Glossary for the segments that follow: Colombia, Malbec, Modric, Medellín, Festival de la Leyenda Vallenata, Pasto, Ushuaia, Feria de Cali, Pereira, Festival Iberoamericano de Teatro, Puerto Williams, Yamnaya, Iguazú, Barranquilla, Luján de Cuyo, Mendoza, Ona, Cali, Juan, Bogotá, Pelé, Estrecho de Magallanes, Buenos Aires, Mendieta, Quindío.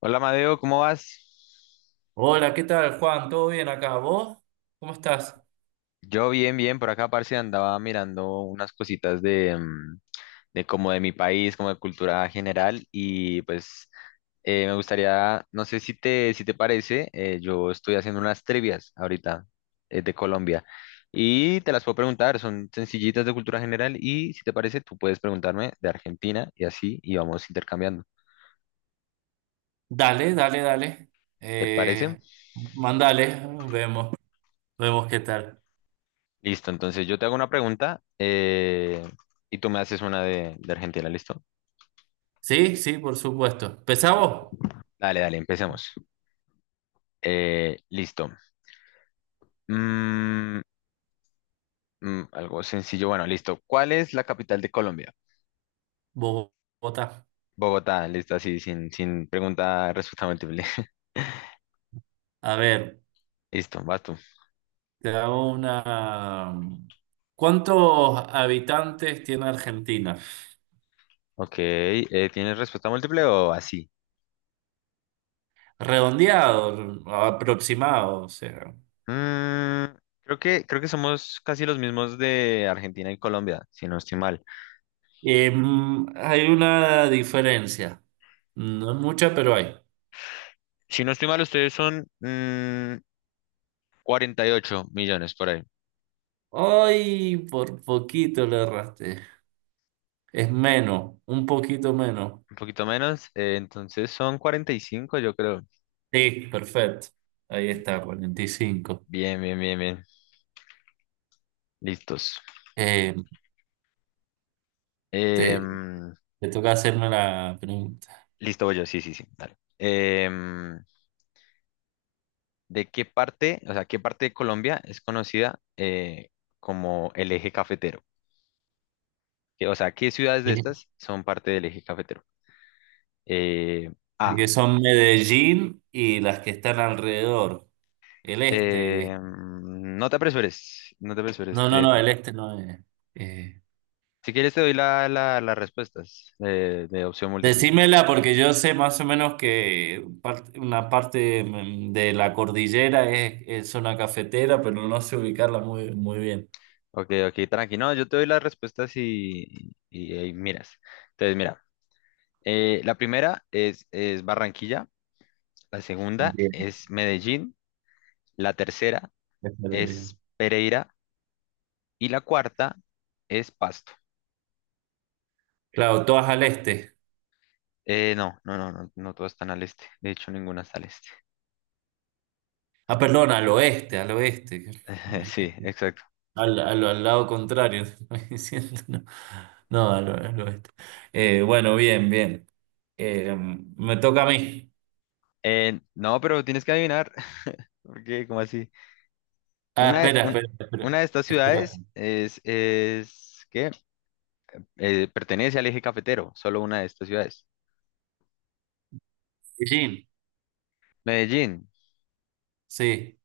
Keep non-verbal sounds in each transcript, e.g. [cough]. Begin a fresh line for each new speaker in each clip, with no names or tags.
Hola Madeo, ¿cómo vas?
Hola, ¿qué tal, Juan? ¿Todo bien acá? ¿Vos? ¿Cómo estás?
Yo bien, bien, por acá parce andaba mirando unas cositas de como de mi país, como de cultura general y pues me gustaría, no sé si te parece, yo estoy haciendo unas trivias ahorita de Colombia y te las puedo preguntar, son sencillitas de cultura general y si te parece tú puedes preguntarme de Argentina y así y vamos intercambiando.
Dale, dale, dale.
¿Te parece?
Eh, Mandale, vemos, vemos qué tal.
Listo, entonces yo te hago una pregunta y tú me haces una de Argentina, ¿listo?
Sí, sí, por supuesto. ¿Empezamos?
Dale, dale, empecemos. Listo. Mm, Algo sencillo, bueno, listo. ¿Cuál es la capital de Colombia?
Vos votá.
Bogotá, listo, así, sin pregunta, respuesta múltiple. [laughs]
A ver,
Listo, vas tú.
te hago una... ¿Cuántos habitantes tiene Argentina?
Ok, ¿tienes respuesta múltiple o así?
Redondeado, aproximado, o sea.
Mm, creo que somos casi los mismos de Argentina y Colombia, si no estoy mal.
Hay una diferencia. No es mucha, pero hay.
Si no estoy mal, ustedes son 48 millones por ahí.
Ay, por poquito le erraste. Es menos, un poquito menos.
Un poquito menos. Entonces son 45 yo creo.
Sí, perfecto. Ahí está, 45.
Bien, bien, bien, bien. Listos.
Eh, te,
Em,
te toca hacerme la pregunta.
Listo, voy yo. Sí, sí, sí. Dale. ¿De qué parte, o sea, qué parte de Colombia es conocida como el eje cafetero? Que, o sea, ¿qué ciudades de
Este,
estas son parte del eje cafetero? Eh,
que
A.
son Medellín y las que están alrededor. El este.
No te apresures. No te apresures.
No, no, no, el este no es. Eh,
Si quieres, te doy las respuestas de opción múltiple.
Decímela porque yo sé más o menos que parte- una parte de la cordillera es zona cafetera, pero no sé ubicarla muy, muy bien.
Ok, ok, tranqui. No, yo te doy las respuestas y ahí miras. Entonces, mira, la primera es Barranquilla, la segunda es Medellín, la tercera
Este lo diría.
es Pereira y la cuarta es Pasto.
Claro, todas al este.
No, no, no, no, no todas están al este. De hecho, ninguna está al este.
Ah, perdón, al oeste, al oeste.
[laughs] Sí, exacto.
Al lado contrario, [laughs] estoy diciendo, no. No, al, al oeste. Bueno, bien, bien. Me toca a mí.
No, pero tienes que adivinar, [laughs] ¿Por ¿Qué? ¿Cómo así?
Ah,
Una, de-
espera,
un-
espera,
una
espera.
de estas ciudades
Espera.
es ¿qué? Pertenece al eje cafetero, solo una de estas ciudades.
Beijing,
Medellín,
sí.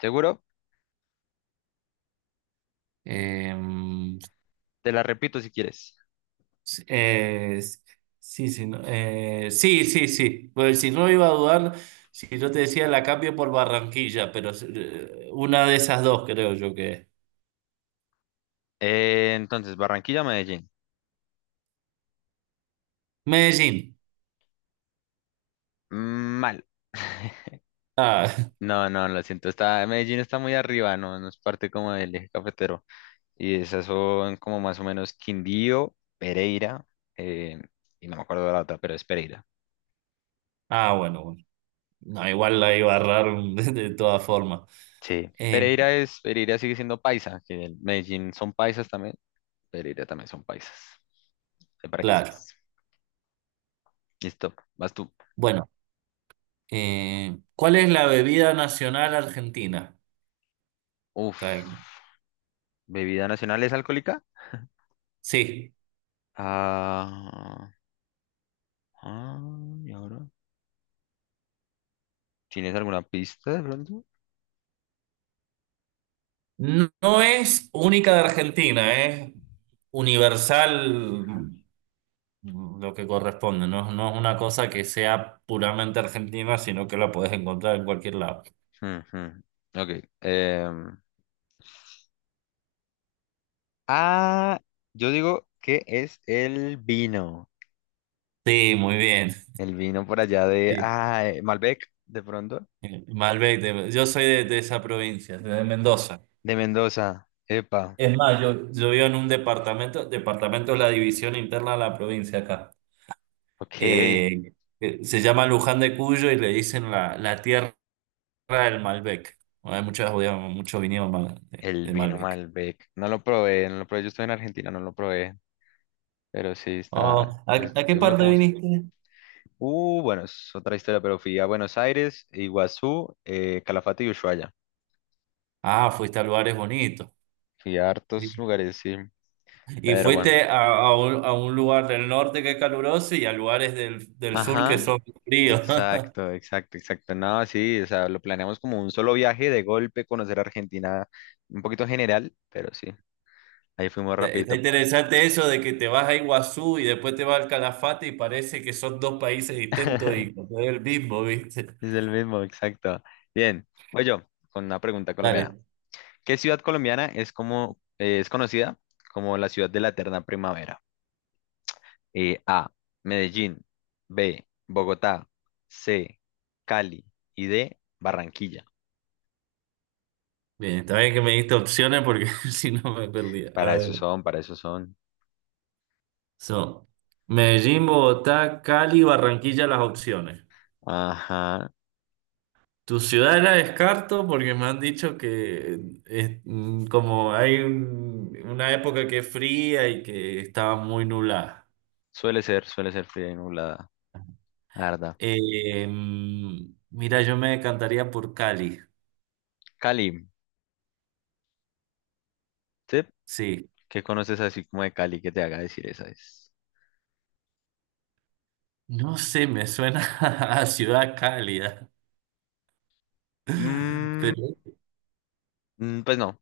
¿seguro?
Eh,
Te la repito si quieres.
s- eh, s- sí, sí, no, sí, sí, sí. Pues si no iba a dudar, si yo te decía la cambio por Barranquilla, pero una de esas dos creo yo que es.
Entonces, Barranquilla, Medellín.
Medellín.
Mm, mal.
Ah,
No, no, lo siento. Medellín está muy arriba, no, no es parte como del eje cafetero. Y esas son como más o menos Quindío, Pereira, eh, y no me acuerdo de la otra, pero es Pereira.
[laughs] ah, bueno, bueno. No, igual la iba a errar [laughs] de todas formas.
Sí.
Eh,
Pereira sigue siendo paisa, que el Medellín son paisas también. Pereira también son paisas. Ahí para que
claro.
sepas. Listo, vas tú.
Bueno, ¿cuál es la bebida nacional argentina?
Uf.
Está bien.
¿Bebida nacional es alcohólica?
Sí,
Ah. Ah, ¿y ahora? ¿Tienes alguna pista de pronto?
no, no es única de Argentina, es universal lo que corresponde. No, no es una cosa que sea puramente argentina, sino que la puedes encontrar en cualquier lado.
Ujú. Ok. em, ah, yo digo que es el vino.
Sí, muy bien.
El vino por allá de,
Sí.
Malbec, de pronto.
Malbec, de- yo soy de esa provincia, de Mendoza.
De Mendoza. Epa.
Es más, yo vivo en un departamento, departamento es la división interna de la provincia acá.
Ok.
Eh, Se llama Luján de Cuyo y le dicen la, la tierra del Malbec. Bueno, hay muchos, muchos viñedos mal-
El
de
vino
Malbec.
Malbec. No lo probé, no lo probé. Yo estoy en Argentina, no lo probé. Pero sí está.
Oh,
Es,
a qué
es muy
parte
famoso.
viniste?
Bueno, es otra historia, pero fui a Buenos Aires, Iguazú, Calafate y Ushuaia.
Ah, fuiste a lugares bonitos.
Fui a
Sí.
hartos lugares, sí.
Y
Pero bueno.
fuiste a un lugar del norte que es caluroso y a lugares del, del sur que
Ajá,
son fríos. [laughs]
exacto, exacto, exacto. No, sí, o sea, lo planeamos como un solo viaje de golpe, conocer Argentina un poquito general, pero sí, ahí fuimos
Está
rapidito.
interesante eso de que te vas a Iguazú y después te vas al Calafate y parece que son dos países distintos y
[laughs]
no es el mismo, ¿viste?
Es el mismo, exacto. Bien, voy yo con una pregunta colombiana.
Dale.
¿Qué ciudad colombiana es conocida como la ciudad de la eterna primavera? A, Medellín, B, Bogotá, C, Cali y D, Barranquilla.
Bien, está bien que me diste opciones porque [laughs] si no me perdía. A
Para eso
ver.
son, para eso son.
Son Medellín, Bogotá, Cali, Barranquilla, las opciones.
Ajá.
Tu ciudad la descarto porque me han dicho que es, mm, como hay un- una época que es fría y que estaba muy nublada.
Suele ser fría y nublada, la verdad.
Mira, yo me decantaría por Cali.
Cali, ¿sí?
Sí,
¿Qué conoces así como de Cali que te haga decir esa es?
no sé, me suena [laughs] a ciudad cálida.
Mm,
Pero
pues no,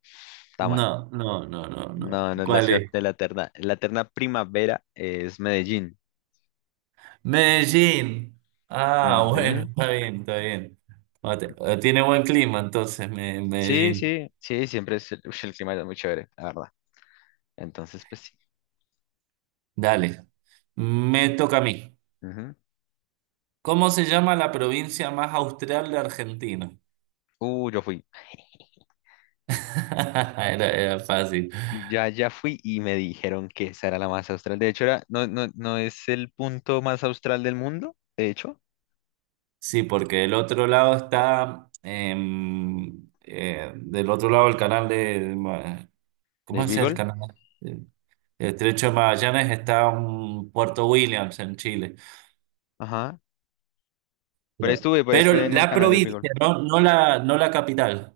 está mal.
no, no, no, no, no.
No, no es la
¿Cuál
ciudad
es?
de la eterna. La eterna primavera es Medellín.
Medellín. Ah, bueno,
Ujú.
está bien, está bien. Ah, te- ah, tiene buen clima entonces, Me-
Sí,
Medellín.
sí, sí, siempre es, el clima es muy chévere, la verdad. Entonces, pues sí.
Dale. Me toca a mí.
Ujú.
¿Cómo se llama la provincia más austral de Argentina?
Yo fui.
[laughs] Era, era fácil.
Ya fui y me dijeron que esa era la más austral. De hecho, era, no, no, no es el punto más austral del mundo, de hecho,
Sí, porque del otro lado está, del otro lado del canal de, ¿cómo
de
es el
Beagle.
canal? El Estrecho de Magallanes está en Puerto Williams, en Chile.
Ajá, Pero estuve, pero
Pero
estuve en el
la
canal del
provincia,
Bigol.
no, no la, no la capital.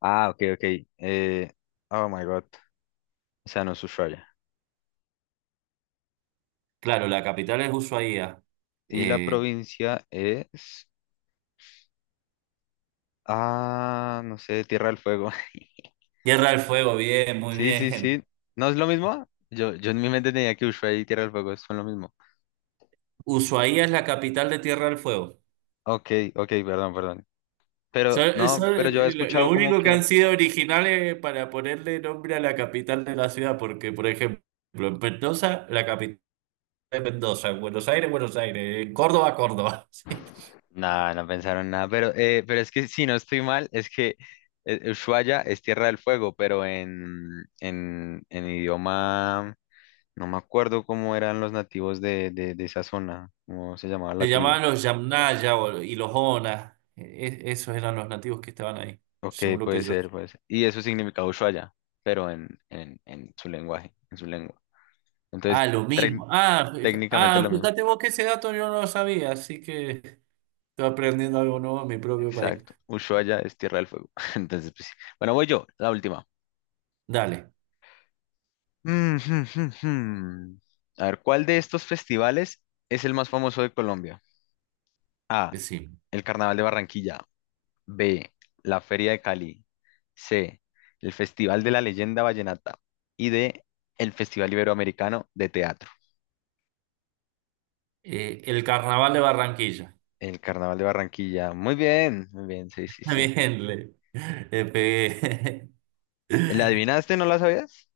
Ah, ok, ok. Eh, oh my God. O sea, no es Ushuaia.
Claro, la capital es Ushuaia.
Y la
Eh,
provincia es. Ah, no sé, Tierra del Fuego. [laughs]
Tierra del Fuego, bien, muy
Sí, sí,
bien.
sí. ¿No es lo mismo? Yo en mi mente tenía que Ushuaia y Tierra del Fuego son lo mismo.
Ushuaia es la capital de Tierra del Fuego.
Ok, ok, perdón, perdón. Pero
Son,
no, pero
son
yo he
lo
escuchado como
único que
que.
han sido originales para ponerle nombre a la capital de la ciudad, porque, por ejemplo, en Mendoza, la capital es Mendoza, en Buenos Aires, Buenos Aires, en Córdoba, Córdoba. [laughs]
No, no pensaron nada, pero es que si no estoy mal, es que Ushuaia es Tierra del Fuego, pero en idioma. No me acuerdo cómo eran los nativos de esa zona, cómo se llamaba la
Le
tribu.
llamaban los Yamnaya o- y los Ona. Esos eran los nativos que estaban ahí,
Ok,
según lo que
puede
yo. Sé.
ser, puede ser. Y eso significa Ushuaia, pero en su lenguaje, en su lengua. Entonces,
Ah, lo
tec-
mismo. Ah, fija-
técnicamente
ah,
lo mismo.
fíjate vos que ese dato yo no lo sabía, así que estoy aprendiendo algo nuevo en mi propio país.
Exacto. Ushuaia es Tierra del Fuego. [laughs] Entonces, pues, sí. Bueno, voy yo, la última. [laughs]
Dale,
Mm, jum, jum, jum. A ver, ¿cuál de estos festivales es el más famoso de Colombia? A,
sí.
el Carnaval de Barranquilla. B. La Feria de Cali. C. El Festival de la Leyenda Vallenata. Y D. El Festival Iberoamericano de Teatro.
El carnaval de Barranquilla.
El Carnaval de Barranquilla. Muy bien, sí,
[laughs]
sí, sí.
Bien, le pegué.
¿La
[laughs]
adivinaste? ¿No la sabías?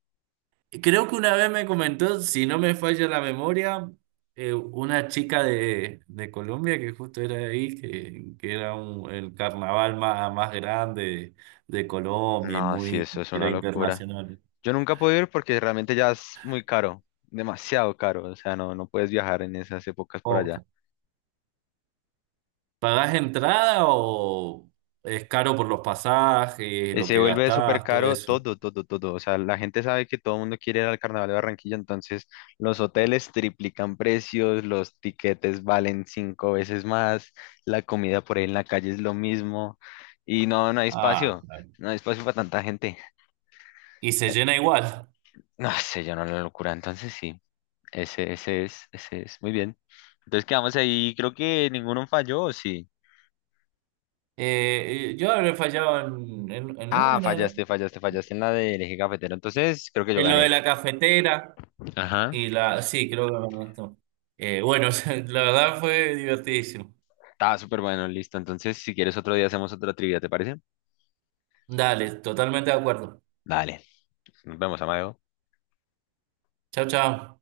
Creo que una vez me comentó, si no me falla la memoria, una chica de Colombia que justo era de ahí, que era un- el carnaval más, más grande de Colombia y
No, sí,
muy,
eso es una
era
locura.
internacional.
Yo nunca he podido ir porque realmente ya es muy caro, demasiado caro. O sea, no, no puedes viajar en esas épocas por allá.
Oh, ¿pagás entrada o es caro por los pasajes, lo
Se
que
vuelve súper
gastás, todo
caro
eso?
todo, todo, todo. O sea, la gente sabe que todo el mundo quiere ir al Carnaval de Barranquilla, entonces los hoteles triplican precios, los tiquetes valen cinco veces más, la comida por ahí en la calle es lo mismo y no, no hay
Ah,
espacio,
claro.
no hay espacio para tanta gente. [laughs]
Y se llena igual.
No sé, yo no la locura. Entonces sí, ese es, muy bien. Entonces quedamos ahí, creo que ninguno falló, ¿o sí?
Yo habré fallado en
Ah,
una, ¿no?
fallaste, fallaste, fallaste en la del eje cafetero. Entonces creo que yo
En lo de
gané.
la cafetera.
Ajá.
Y la, sí, creo que me gustó. Bueno, [laughs] la verdad fue divertidísimo.
Estaba súper bueno, listo. Entonces, si quieres otro día hacemos otra trivia, ¿te parece?
Dale, totalmente de acuerdo.
Dale. Nos vemos, Amadeo.
Chao, chao.